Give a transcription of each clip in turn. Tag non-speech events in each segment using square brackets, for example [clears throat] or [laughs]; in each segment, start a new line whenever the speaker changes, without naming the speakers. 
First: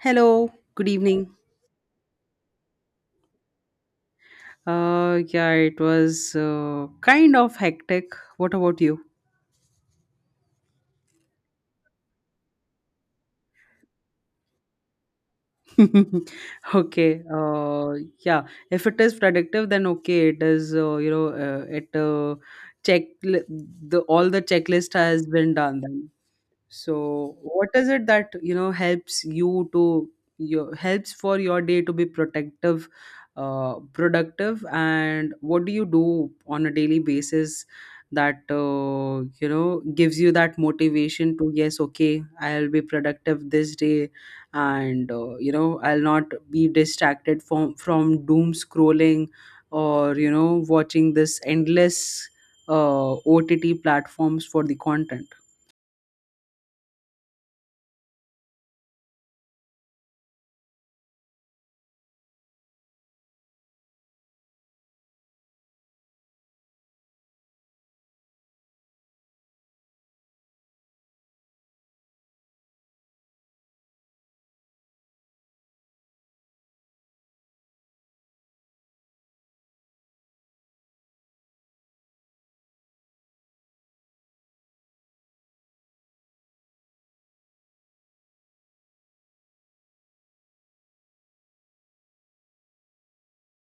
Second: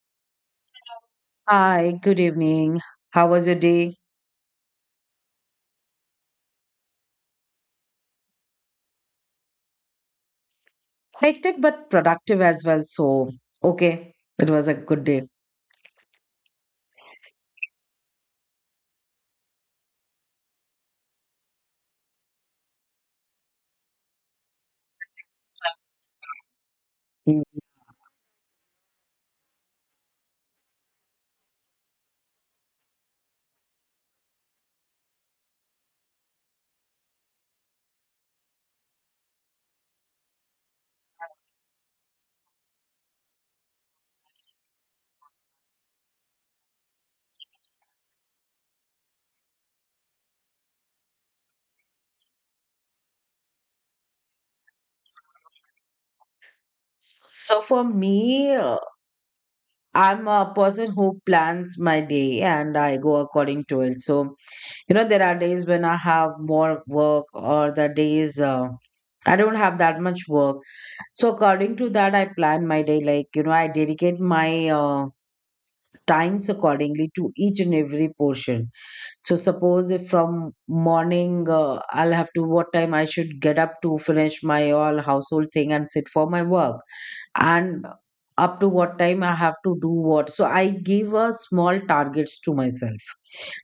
Hello, good evening.
Hi, good evening. How was your day?
Yeah, it was kind of hectic. What about you?
Hectic but productive as well. So, okay, it was a good day.
[laughs] Okay. Yeah, if it is productive, then okay. It is. You know, it Check the all the checklist has been done. Then. So
Mm.
what is it that helps you to your helps for your day to be protective, productive, and what do you do on a daily basis that gives you that motivation to yes, okay, I'll be productive this day, and I'll not be distracted from doom scrolling or watching this endless OTT platforms for the content.
So, for me, I'm a person who plans my day and I go according to it. So, you know, there are days when I have more work, or the days I don't have that much work. So, according to that, I plan my day. Like, you know, I dedicate my times accordingly to each and every portion. So suppose if from morning I'll have to what time I should get up to finish my all household thing and sit for my work and up to what time I have to do what. So I give a small targets to myself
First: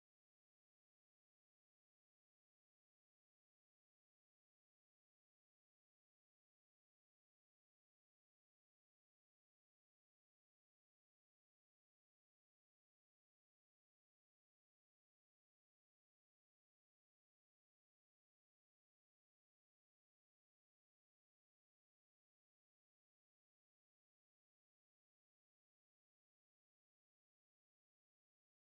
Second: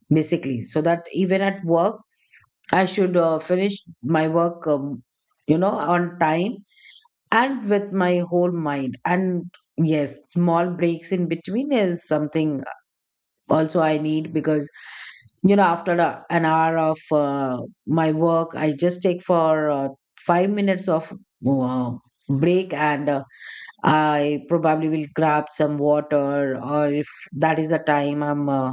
basically so that even at work I should finish my work you know on time and with my whole mind and yes small breaks in between is something also I need because you know after an hour of my work I just take for 5 minutes of uh, break and I probably will grab some water or if that is the time I'm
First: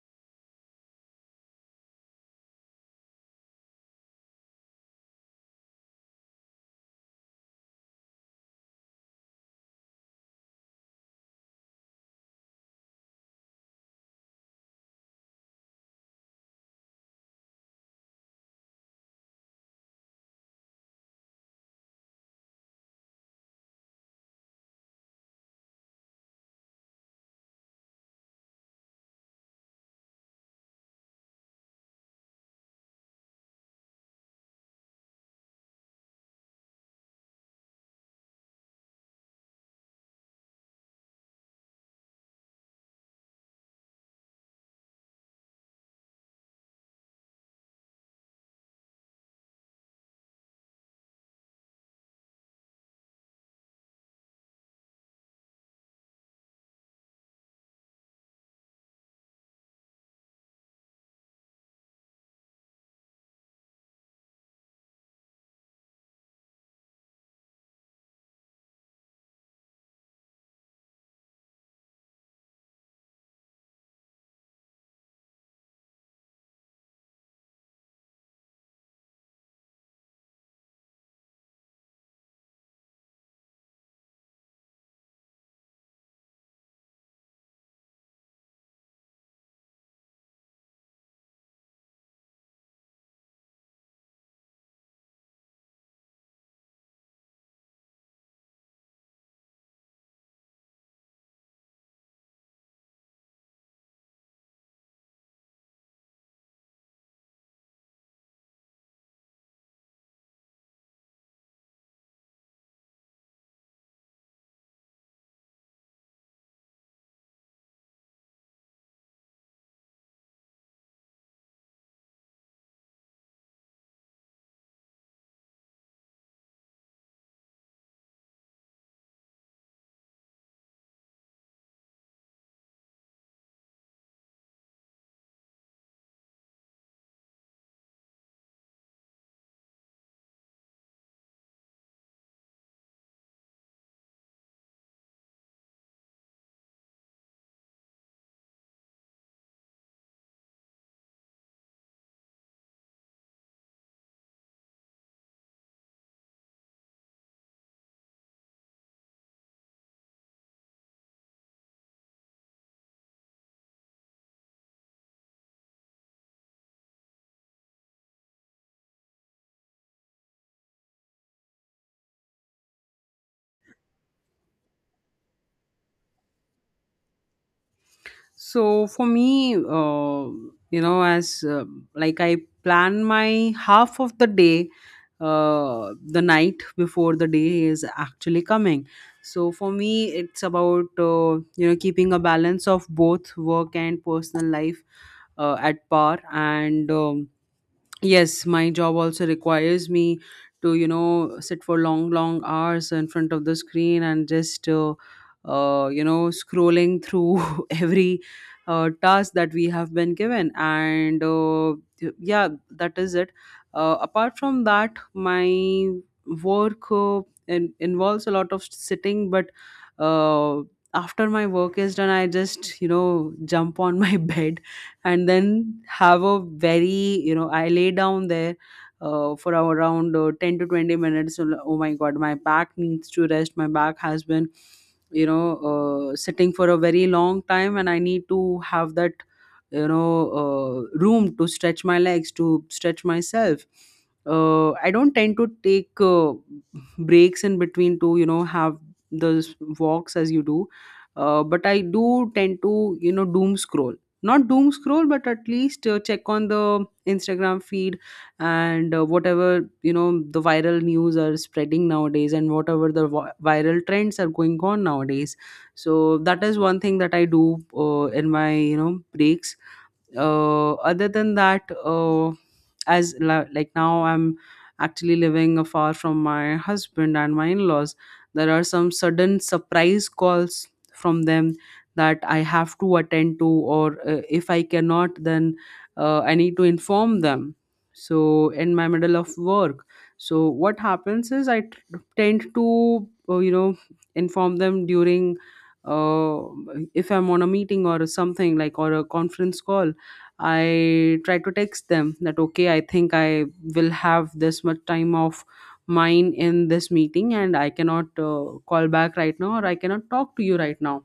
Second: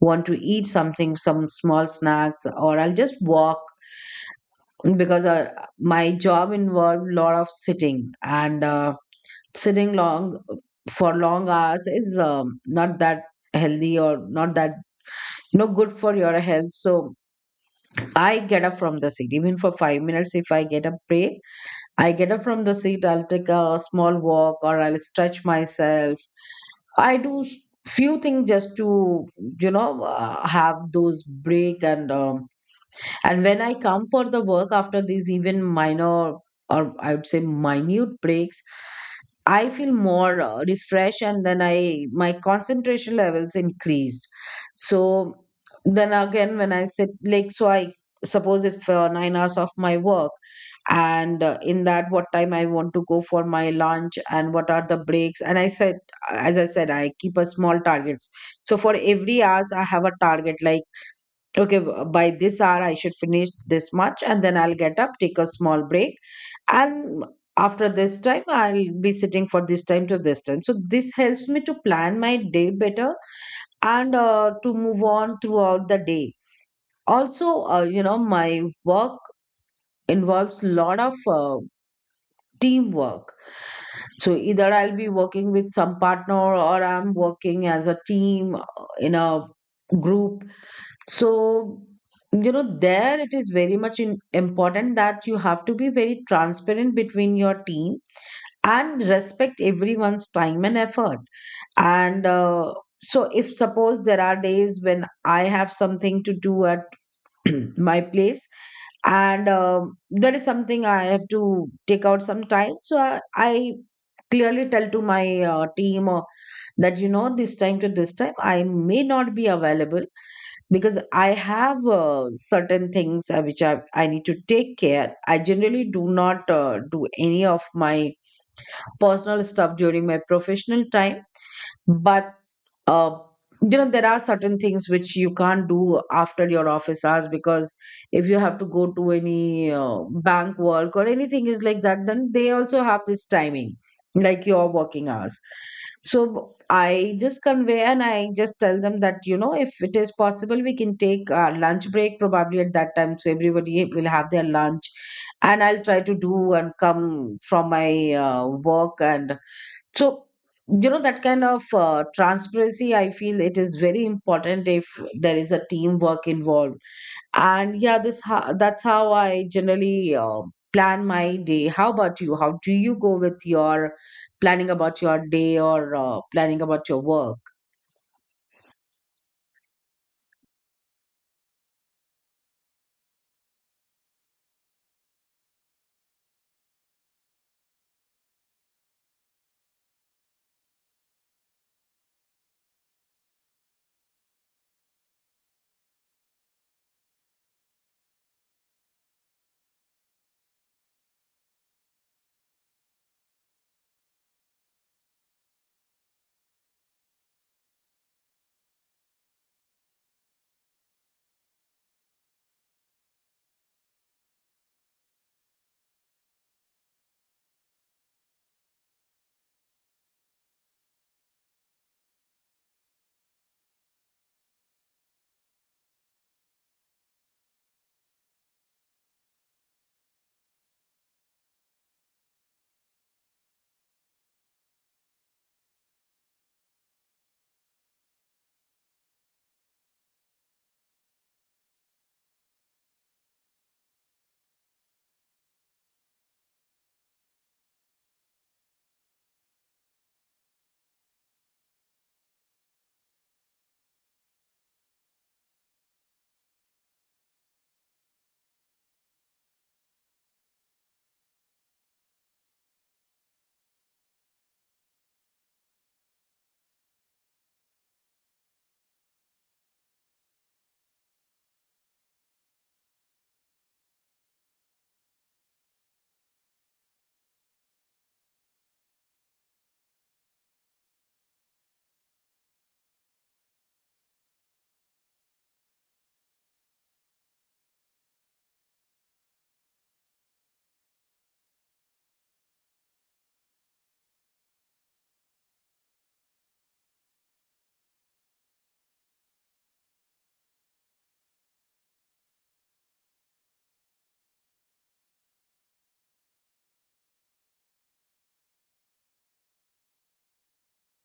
want to eat something some small snacks or I'll just walk because my job involved a lot of sitting and sitting long for long hours is not that healthy or not that you know good for your health, so I get up from the seat. Even for 5 minutes, if I get a break, I get up from the seat. I'll take a small walk or I'll stretch myself. I do s- Few things just to you know have those break and when I come for the work after these even minor or I would say minute breaks, I feel more refreshed, and then I my concentration levels increased. So then again, when I sit like so, I suppose it's for 9 hours of my work, and in that what time I want to go for my lunch and what are the breaks. As I said, I keep a small targets. So for every hours, I have a target like okay, by this hour I should finish this much, and then I'll get up, take a small break, and after this time I'll be sitting for this time to this time, so this helps me to plan my day better and to move on throughout the day. Also, you know, my work involves a lot of teamwork, so either I'll be working with some partner or I'm working as a team in a group. So, you know, there it is very much important that you have to be very transparent between your team and respect everyone's time and effort. And so, if suppose there are days when I have something to do at [clears throat] my place, and there is something I have to take out some time, so I clearly tell to my team that you know, this time to this time, I may not be available because I have certain things which I need to take care. I generally do not do any of my personal stuff during my professional time, but uh, you know there are certain things which you can't do after your office hours because if you have to go to any bank work or anything is like that, then they also have this timing like your working hours. So I just convey and I just tell them that you know, if it is possible we can take our lunch break probably at that time, so everybody will have their lunch and I'll try to do and come from my work. And so, you know, that kind of transparency, I feel it is very important if there is a teamwork involved. And yeah, that's how I generally plan my day. How about you? How do you go with your planning about your day or planning about your work?
So for me, you know, as like I plan my half of the day, the night before the day is actually coming. So for me, it's about keeping a balance of both work and personal life at par and. Yes, my job also requires me to sit for long long hours in front of the screen and just scrolling through [laughs] every task that we have been given, and yeah, that is it. Apart from that, my work involves a lot of sitting, but uh, after my work is done, I just jump on my [laughs] bed and then have a very, I lay down there for around 10 to 20 minutes. So, oh my god, my back needs to rest. My back has been, you know sitting for a very long time, and I need to have that, you know room to stretch my legs, to stretch myself. I don't tend to take breaks in between to have those walks as you do. But I do tend to doom scroll, not doom scroll, but at least check on the Instagram feed, and whatever, the viral news are spreading nowadays, and whatever the viral trends are going on nowadays. So that is one thing that I do in my, breaks. Other than that, like now I'm actually living afar from my husband and my in-laws. There are some sudden surprise calls from them that I have to attend to, or if I cannot, then I need to inform them. So, in my middle of work, so what happens is tend to, inform them during, uh, if I'm on a meeting or something, like, or a conference call. I try to text them that, okay, I think I will have this much time of mine in this meeting, and I cannot call back right now, or I cannot talk to you right now.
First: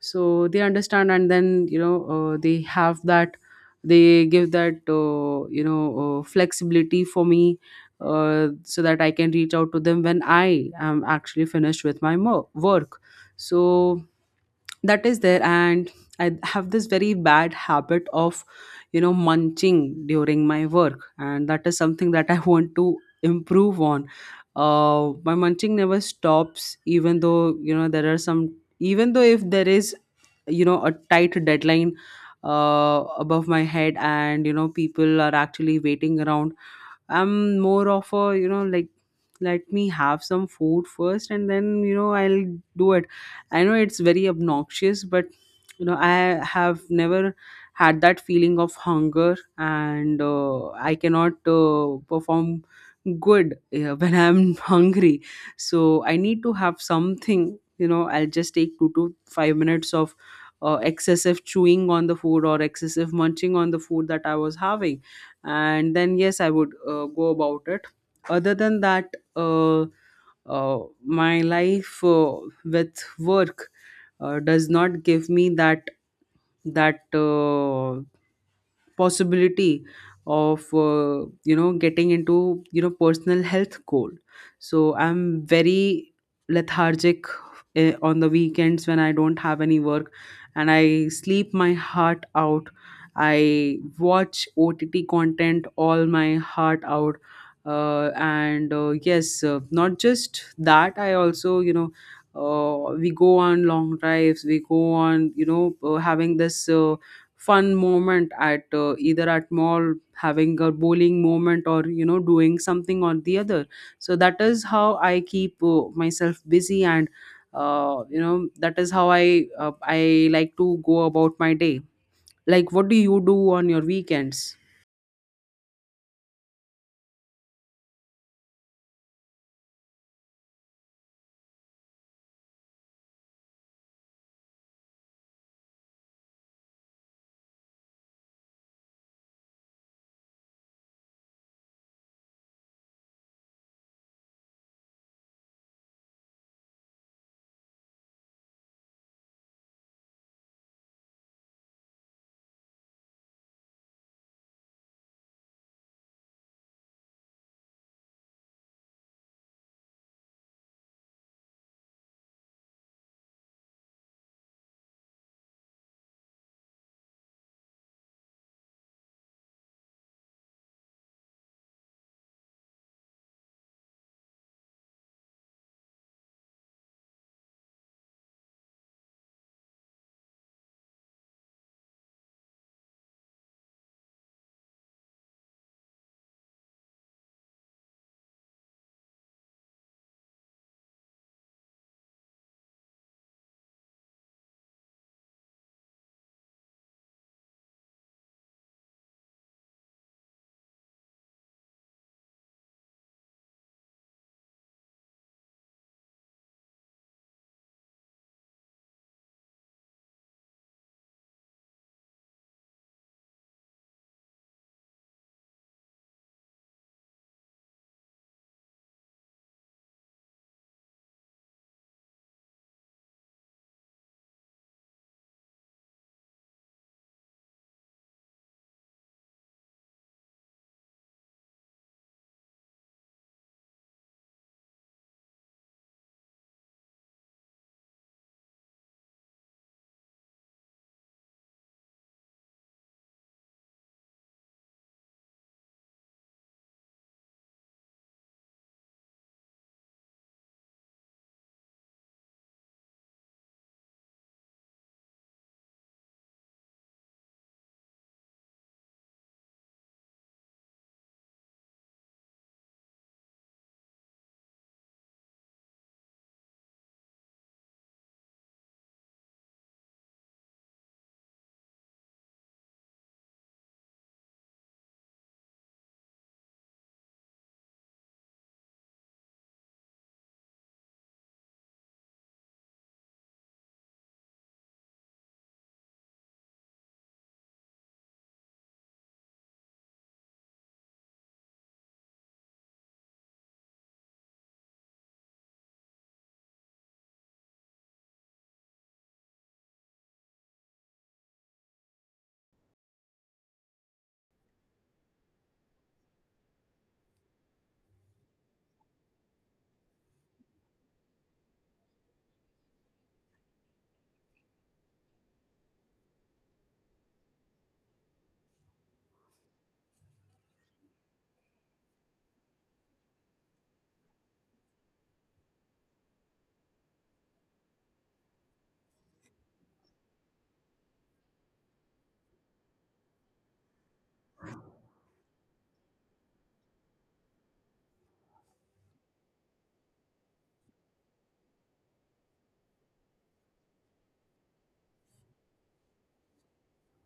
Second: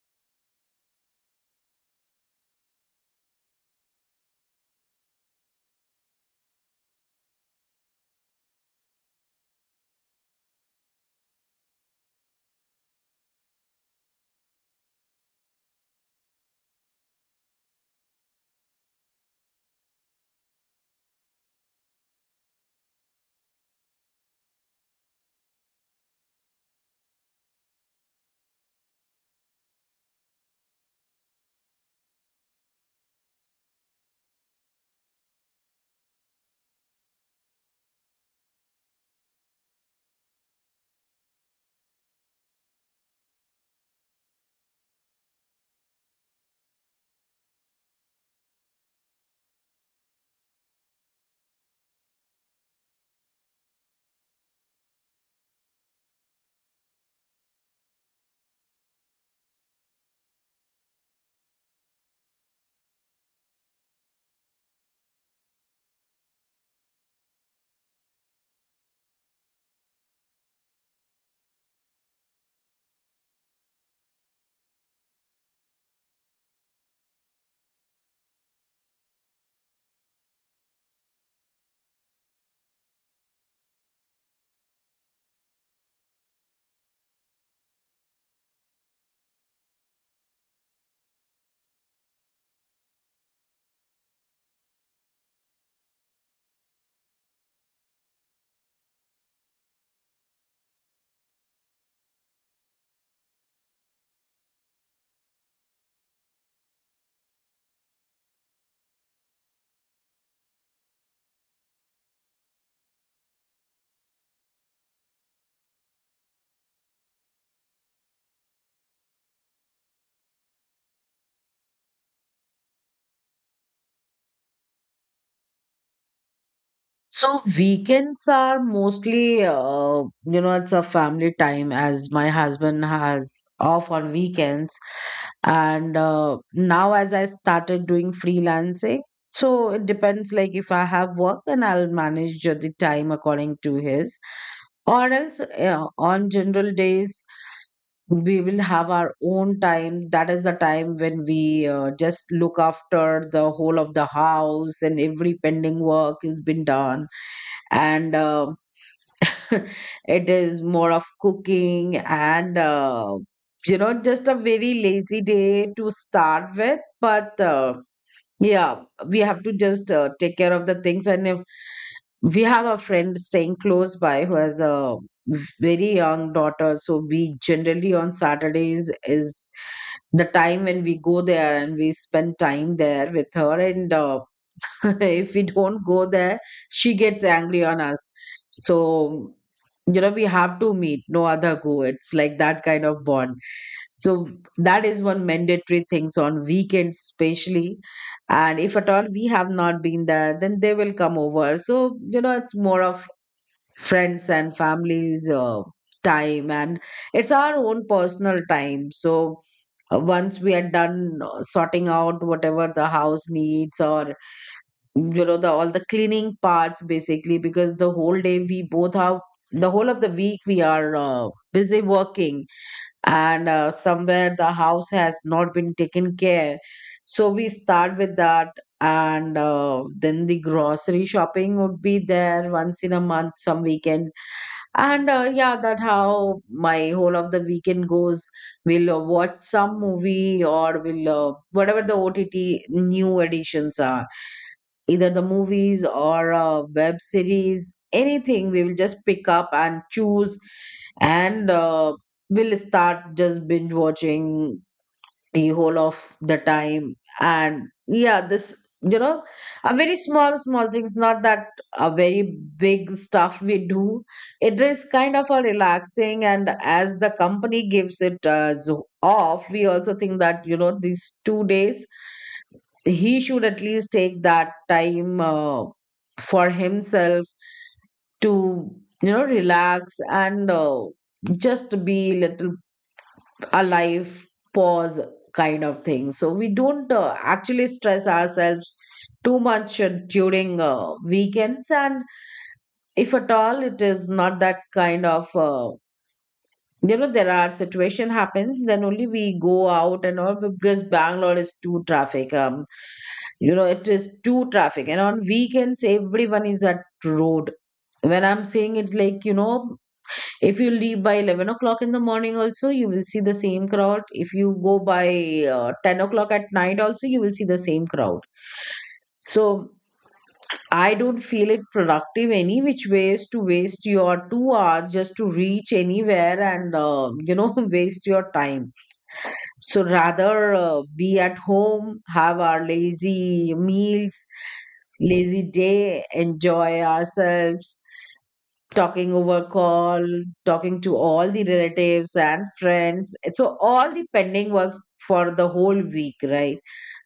So they understand, and then, they have that, they give that, flexibility for me, so that I can reach out to them when I am actually finished with my work. So that is there. And I have this very bad habit of, munching during my work, and that is something that [laughs] I want to improve on. My munching never stops, even though, there are some, even though if there is, a tight deadline above my head, and, people are actually waiting around, I'm more of a, like, let me have some food first, and then, I'll do it. I know it's very obnoxious, but, I have never had that feeling of hunger, and I cannot perform good [laughs] when I'm hungry. So I need to have something. I'll just take 2 to 5 minutes of excessive chewing on the food, or excessive munching on the food that I was having, and then, yes, I would go about it. Other than that, uh, my life with work does not give me that, that uh, possibility of, getting into, personal health goal. So I'm very lethargic on the weekends when I don't have any work, and I sleep my heart out. I watch OTT content all my heart out. And Yes, not just that, I also, we go on long drives, we go on, having this fun moment at, either at mall, having a bowling moment, or, doing something or the other. So that is how I keep myself busy, and that is how I like to go about my day. Like, what do you do on your weekends?
So weekends are mostly, you know, it's a family time as my husband has off on weekends. And now, as I started doing freelancing, so it depends. Like if I have work, then I'll manage the time according to his. Or else, on general days, we will have our own time. That is the time when we just look after the whole of the house and every pending work has been done and [laughs] it is more of cooking and you know, just a very lazy day to start with, but yeah, we have to just take care of the things. And if we have a friend staying close by who has a very young daughter, so we generally on Saturdays is the time when we go there and we spend time there with her. And [laughs] if we don't go there, she gets angry on us. So, you know, we have to meet, no other go, it's like that kind of bond. So that is one mandatory things on weekends especially. And if at all we have not been there, then they will come over. So you know, it's more of friends and families time, and it's our own personal time. So once we are done sorting out whatever the house needs or you know, the all the cleaning parts basically, because the whole day we both have, the whole of the week we are busy working and somewhere the house has not been taken care, so we start with that. And then the grocery shopping would be there once in a month, some weekend. And yeah, that how my whole of the weekend goes. We'll watch some movie or we'll whatever the OTT new editions are, either the movies or web series, anything we will just pick up and choose, and we'll start just binge watching the whole of the time. And yeah, this, you know, a very small small things, not that a very big stuff we do. It is kind of a relaxing, and as the company gives it as off, we also think that you know, these two days he should at least take that time for himself to you know, relax and just be little alive, pause kind of thing, so we don't actually stress ourselves too much during weekends. And if at all it is not that kind of you know, there are situation happens, then only we go out and all, because Bangalore is too traffic, you know, it is too traffic and on weekends everyone is at road. When I'm saying it like you know, if you leave by 11 o'clock in the morning also you will see the same crowd, if you go by 10 o'clock at night also you will see the same crowd. So I don't feel it productive any which ways to waste your two hours just to reach anywhere and you know [laughs] waste your time. So rather be at home, have our lazy meals, lazy day, enjoy ourselves, talking over call, talking to all the relatives and friends. So, all the pending works for the whole week, right?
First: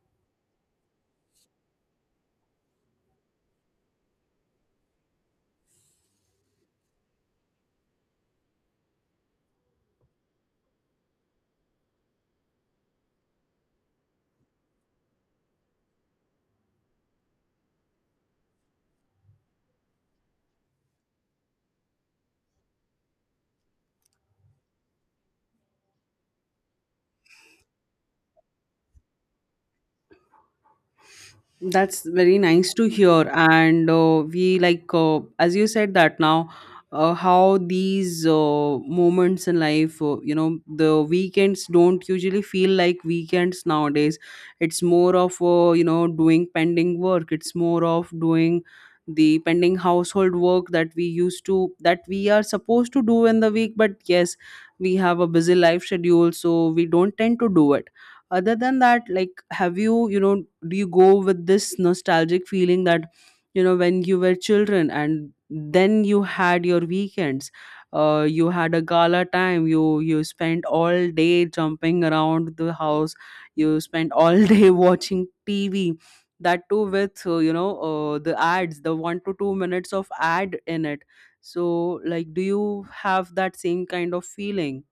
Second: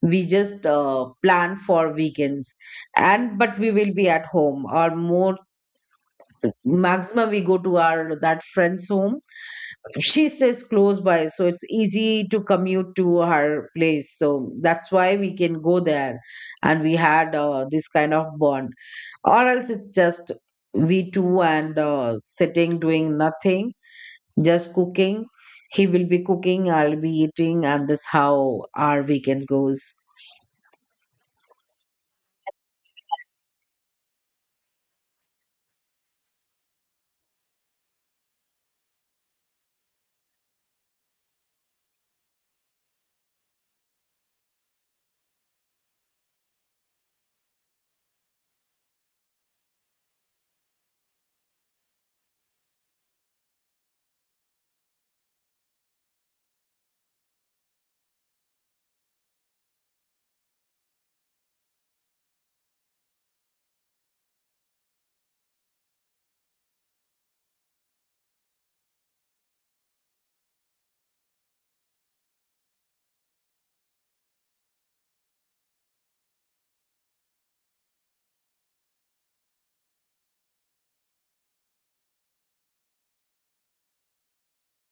We just plan for weekends, and but we will be at home, or more maximum we go to our that friend's home. She stays close by, so it's easy to commute to her place, so that's why we can go there and we had this kind of bond. Or else it's just we two and sitting doing nothing, just cooking, he will be cooking, I'll be eating, and this how our weekend goes.
That's very nice to hear. And, we like, as you said that now, how these moments in life, the weekends don't usually feel like weekends nowadays. It's more of, doing pending work. It's more of doing the pending household work that we used to, that we are supposed to do in the week. But yes, we have a busy life schedule, so we don't tend to do it. Other than that, like, have you, you know do you go with this nostalgic feeling that, when you were children and then you had your weekends, you had a gala time, you spent all day jumping around the house, you spent all [laughs] day watching TV, that too with, the ads, the 1 to 2 minutes of ad in it. So, like, do you have that same kind of feeling?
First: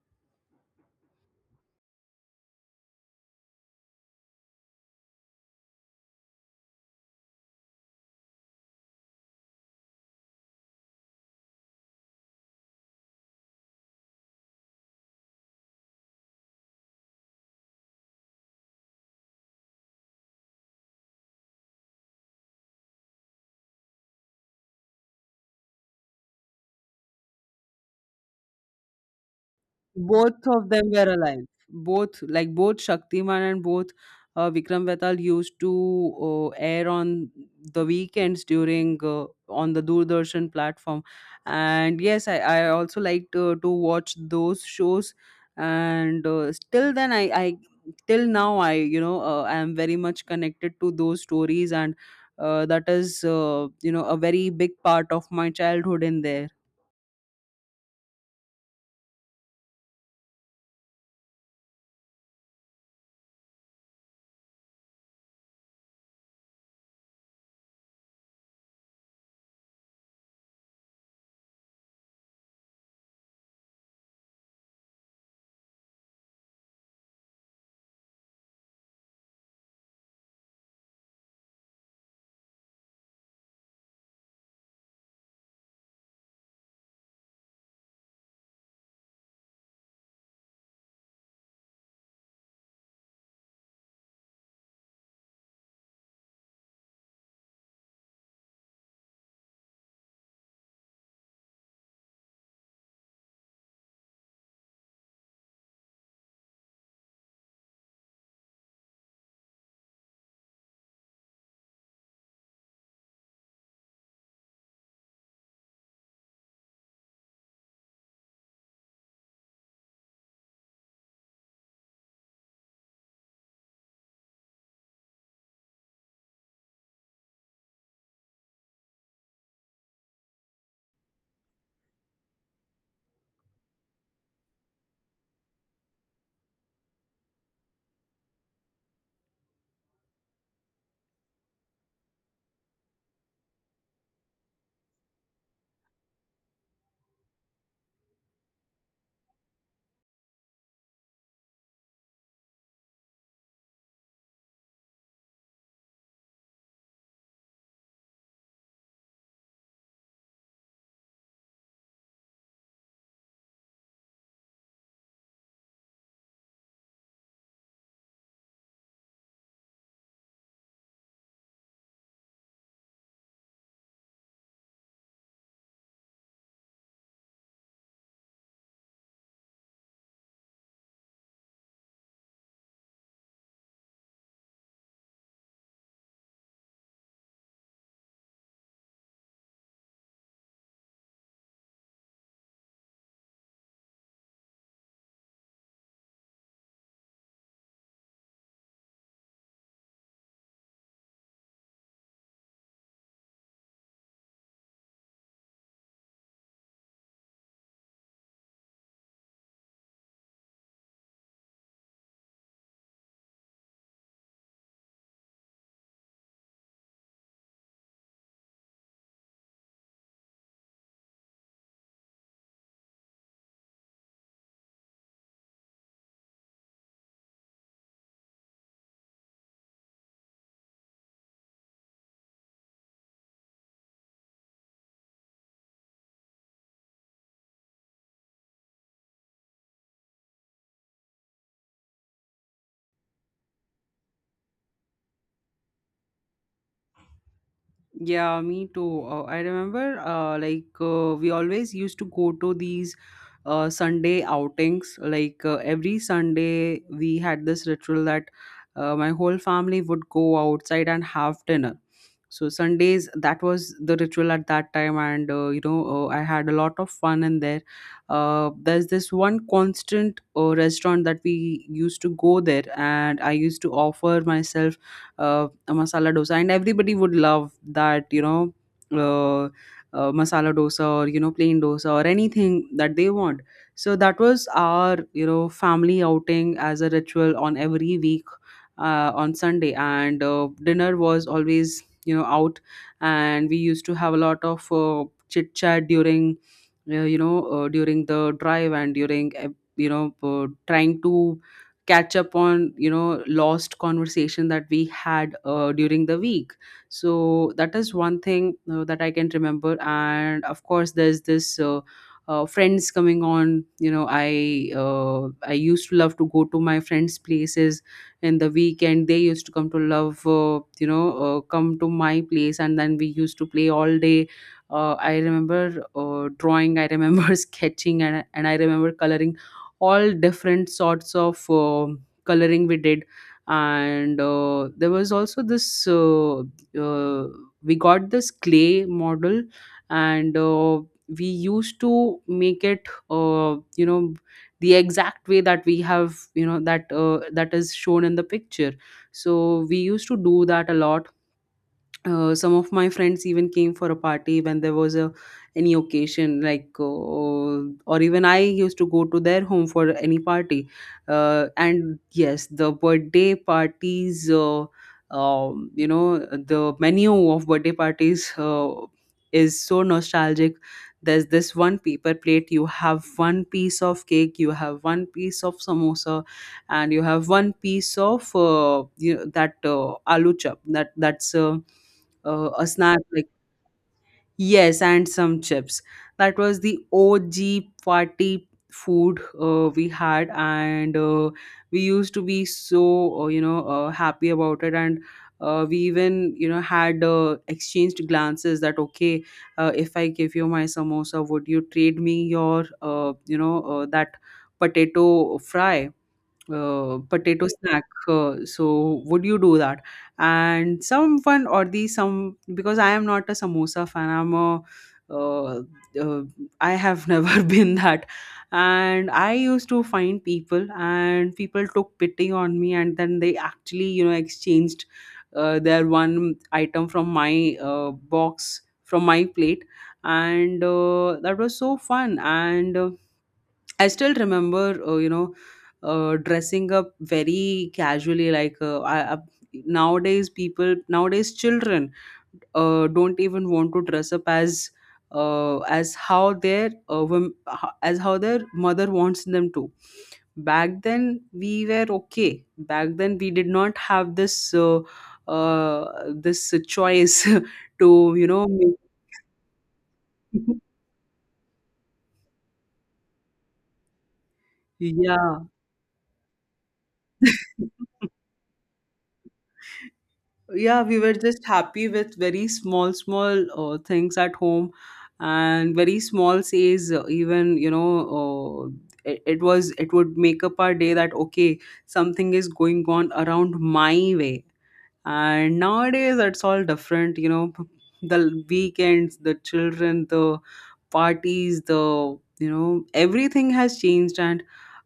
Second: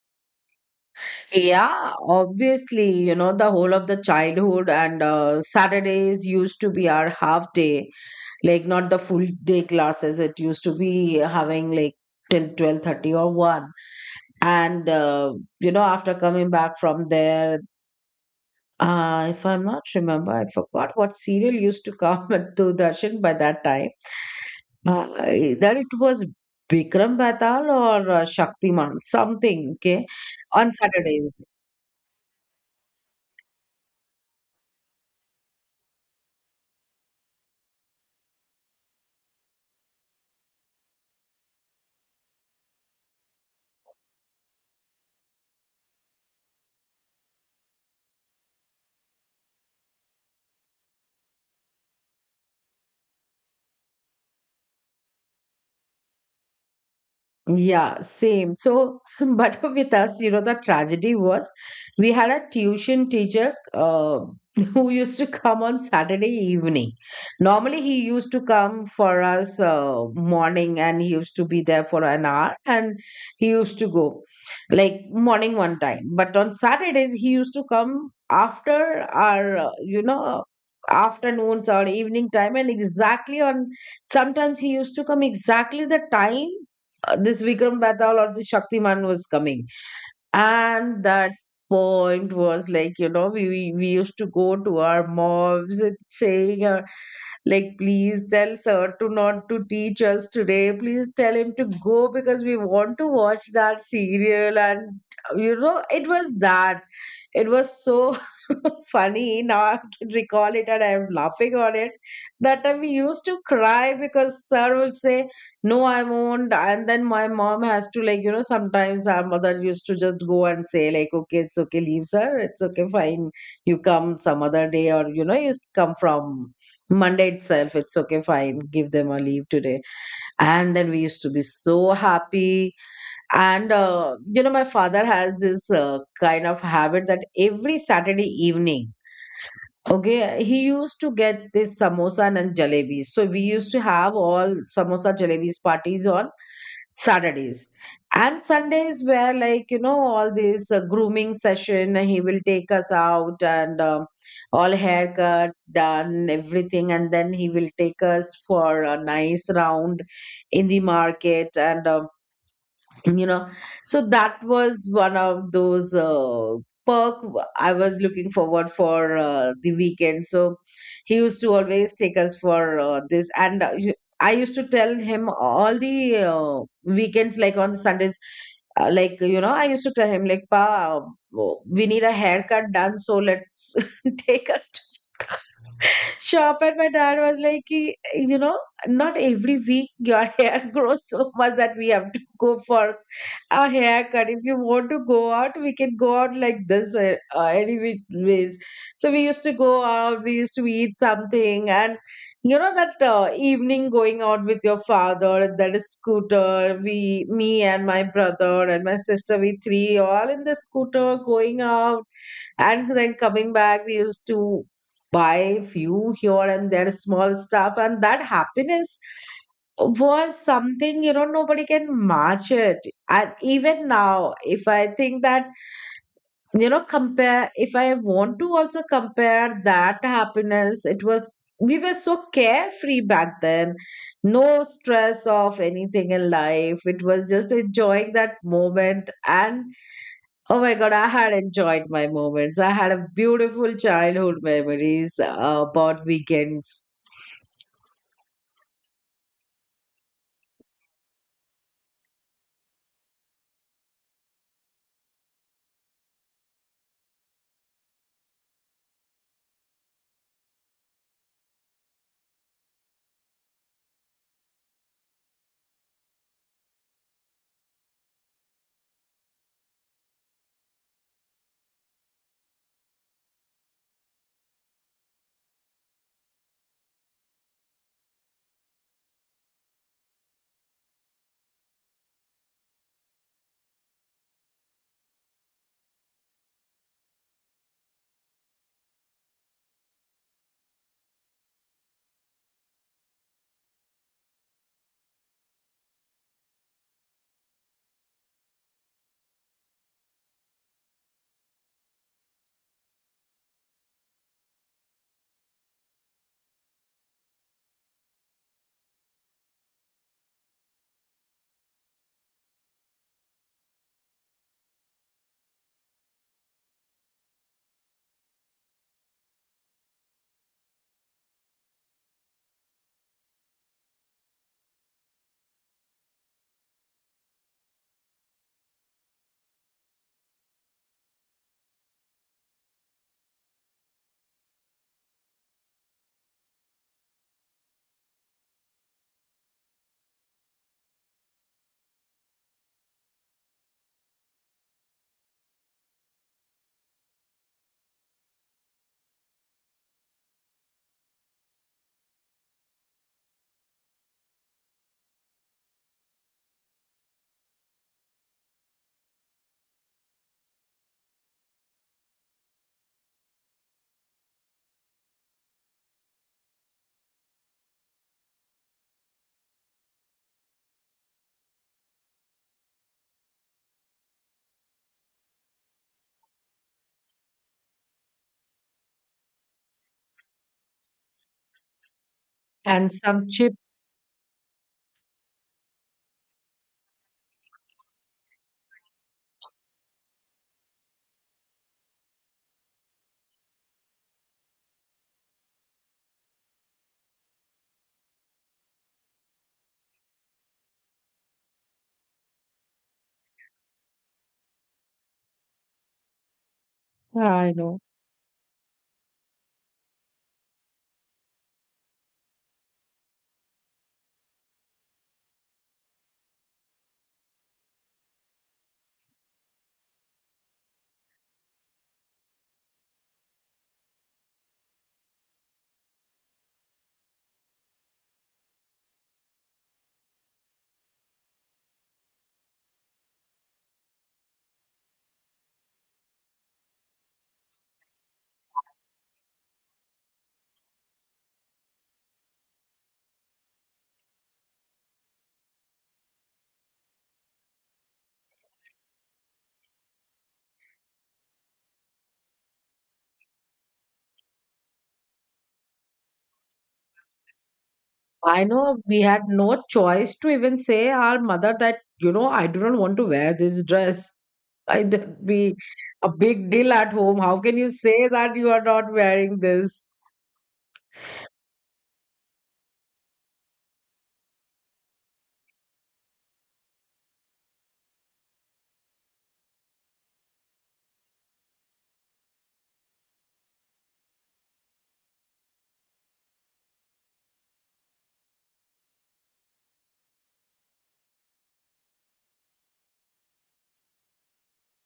Yeah, obviously, you know, the whole of the childhood, and Saturdays used to be our half day, like not the full day classes, it used to be having like till 12:30 or 1, and you know, after coming back from there, if I'm not remember, I forgot what serial used to come [laughs] to Darshan by that time, uh, that it was Bikram Batal or Shaktiman, something okay,
Both of
on
them were
Saturdays.
alive. Both, like, both Shaktiman and both Vikram Vetal used to air on the weekends during, on the Doordarshan platform. And yes, I also liked to watch those shows. And still then, I till now I, I am very much connected to those stories, and that is, a very big part of my childhood in there.
Yeah, same. So, [laughs] but with us, you know, the tragedy was we had a tuition teacher [laughs] who used to come on Saturday evening. Normally, he used to come for us morning and he used to be there for an hour and he used to go, like, morning one time. But on Saturdays, he used to come after our, you know, afternoons or evening time, and exactly on, sometimes he used to come exactly the time this Vikram Betal or the Shaktiman was coming. And that point was like, we used to go to our mobs and saying, like, please tell sir to not to teach us today. Please tell him to go because we want to watch that serial. And you know, it was that. It was so [laughs] funny. Now I can recall it and I'm laughing on it. That time we used to cry because sir would say, no, I won't. And then my mom has to, sometimes our mother used to just go and say, like, okay, it's okay, leave sir. It's okay, fine. You come some other day, or, you come from Monday itself, it's okay, fine, give them a leave today. And then we used to be so happy. My father has this kind of habit that every Saturday evening, okay, he used to get this samosa and jalebi. So we used to have all samosa jalebis parties on Saturdays, and Sundays were like, all this grooming session. He will take us out, and all haircut done, everything, and then he will take us for a nice round in the market and. you know so that was one of those I was looking forward for the weekend, so he used to always take us for this, and I used to tell him all the weekends like on the Sundays, I used to tell him like, pa, uh, we need a haircut done, so let's [laughs] take us shop. And my dad was like, you know, not every week your [laughs] hair grows so much that we have to go for a haircut. If you want to go out, we can go out like this, any which ways." So we used to go out, we used to eat something, and you know that evening going out with your father, that is scooter, we, me and my brother and my sister, we three all in the scooter going out, and then coming back, we used to buy few here and there small stuff. And that happiness was something, you know, nobody can match it. And even now, if I think that, you know, compare, if I want to also compare that happiness, it was, we were so carefree back then. No stress of anything in life. It was just enjoying that moment. And oh my God, I had enjoyed my moments. I had a beautiful childhood memories about weekends
Yeah, me too. I remember, like, we always used to go to these Sunday outings. Like, every Sunday, we had this ritual that, my whole family would go outside and have dinner. So Sundays, that was the ritual at that time, and, I had a lot of fun in there. There's this one constant restaurant that we used to go there, and I used to offer myself uh, a masala dosa, and everybody would love that, uh, masala dosa or, plain dosa, or anything that they want. So that was our, family outing as a ritual on every week, on Sunday, and dinner was always, out. And we used to have a lot of chit chat during, during the drive, and during, trying to catch up on, lost conversation that we had during the week. So that is one thing that I can remember. And of course, there's this, friends coming on, I used to love to go to my friends places in the weekend. They used to come to love, come to my place, and then we used to play all day. I remember drawing, I remember [laughs] sketching, and I remember coloring all different sorts of coloring we did. And there was also this, uh, we got this clay model, and we used to make it, the exact way that we have, that is shown in the picture. So we used to do that a lot. Some of my friends even came for a party when there was a any occasion, like, or even I used to go to their home for any party. And yes, the birthday parties, the menu of birthday parties is so nostalgic. There's this one paper plate, you have one piece of cake, you have one piece of samosa, and you have one piece of, that, aloo chop, that, that's a
and
snack, like...
some chips.
Yes, and some chips. That was the OG party food we had. And we used to be so, happy about it. And we even, had exchanged glances that, okay, if I give you my samosa, would you trade me your, that potato fry, potato
I know.
snack. So would you do that? And someone or the some, because I am not a samosa fan. I'm a, uh, uh, I have [laughs] never been that. And I used to find people, and people took pity on me, and then they actually, exchanged their one item from my box, from my plate, and that was so fun. And I still remember, dressing up very casually. Like, nowadays, people, nowadays children don't even want to dress up as how their as how their mother wants them to. Back then, we were okay. Back then, we did not have this, uh, this choice [laughs] to, you
I
know. Make,
know we had no choice to even say our mother that, you know, I do not want to wear this dress.
[laughs]
I did
yeah.
be a big deal at home. How can you
[laughs]
say that you are not wearing this?
Yeah, we were just happy with very small small things at home, and very small says even, uh, it was, it would make up our day that, okay, something is going on around my way. And nowadays it's all different, the weekends, the children, the parties, the, everything has changed. And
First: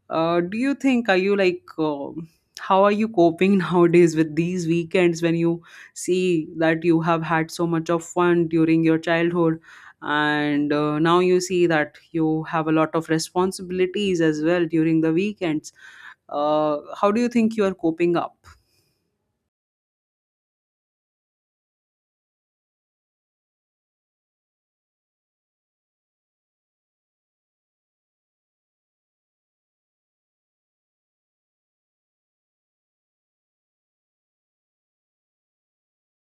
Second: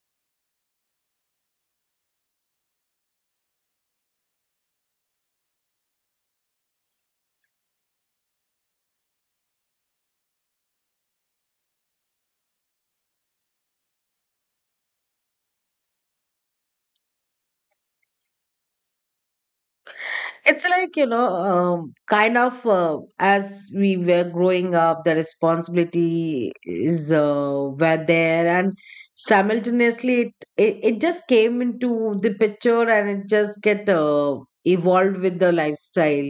do you think, are you like, how are you coping [laughs] nowadays with these weekends when you see that you have had so much of fun during your childhood, and now you see that you have a lot of responsibilities as well during the weekends? How do you think you are coping up?
It's like, you know, kind of as we were growing up, the responsibility is were there, and simultaneously, it just came into the picture, and it just get evolved with the lifestyle.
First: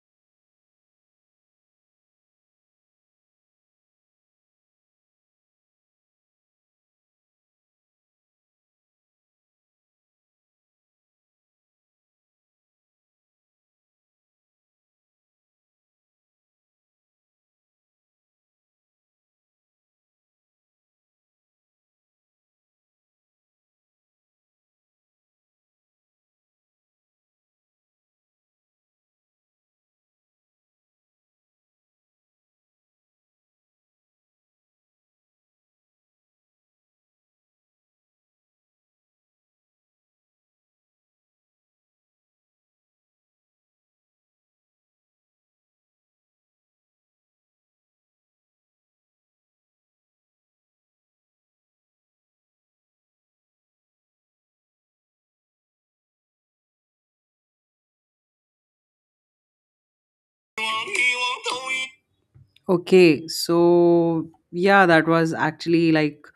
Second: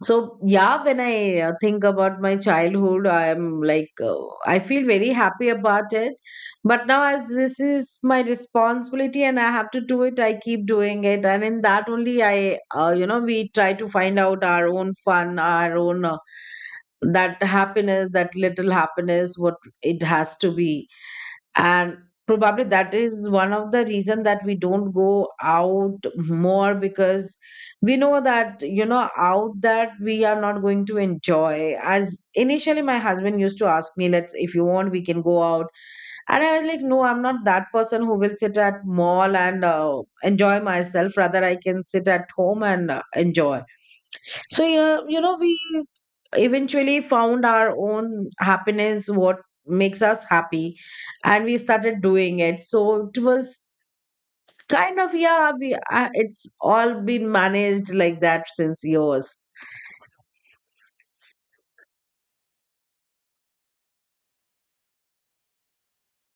So, yeah, when I think about my childhood, I'm like, I feel very happy about it. But now, as this is my responsibility and I have to do it, I keep doing it. And in that only, we try to find out our own fun, our own, that happiness, that little happiness, what it has to be, and probably that is one of the reason that we don't go out more because we know that, you know, out that we are not going to enjoy. As initially my husband used to ask me, let's, if you want, we can go out. And I was like, no, I'm not that person who will sit at mall and enjoy myself, rather I can sit at home and enjoy. So yeah, you know, we eventually found our own happiness, what makes us happy, and we started doing it. So it was kind of, yeah, we it's all been managed like that since yours.
Okay, so yeah, that was actually like,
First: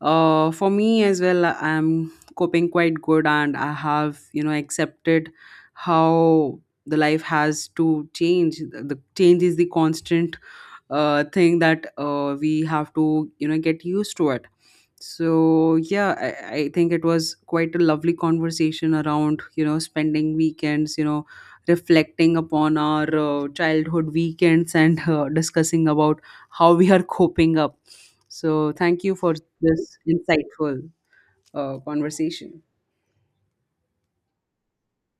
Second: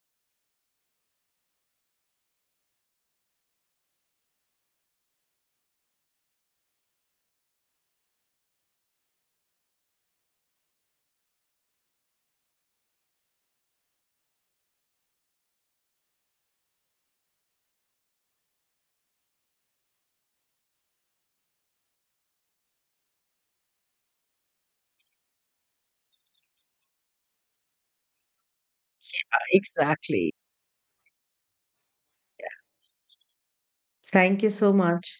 for me as well, I'm coping quite good, and I have, accepted how the life has to change, the change is the constant thing that we have to, get used to it. So yeah, I think it was quite a lovely conversation around, spending weekends, reflecting upon our childhood weekends, and discussing about how we are coping up. So thank you for this
Exactly.
insightful conversation.
Thank you so much.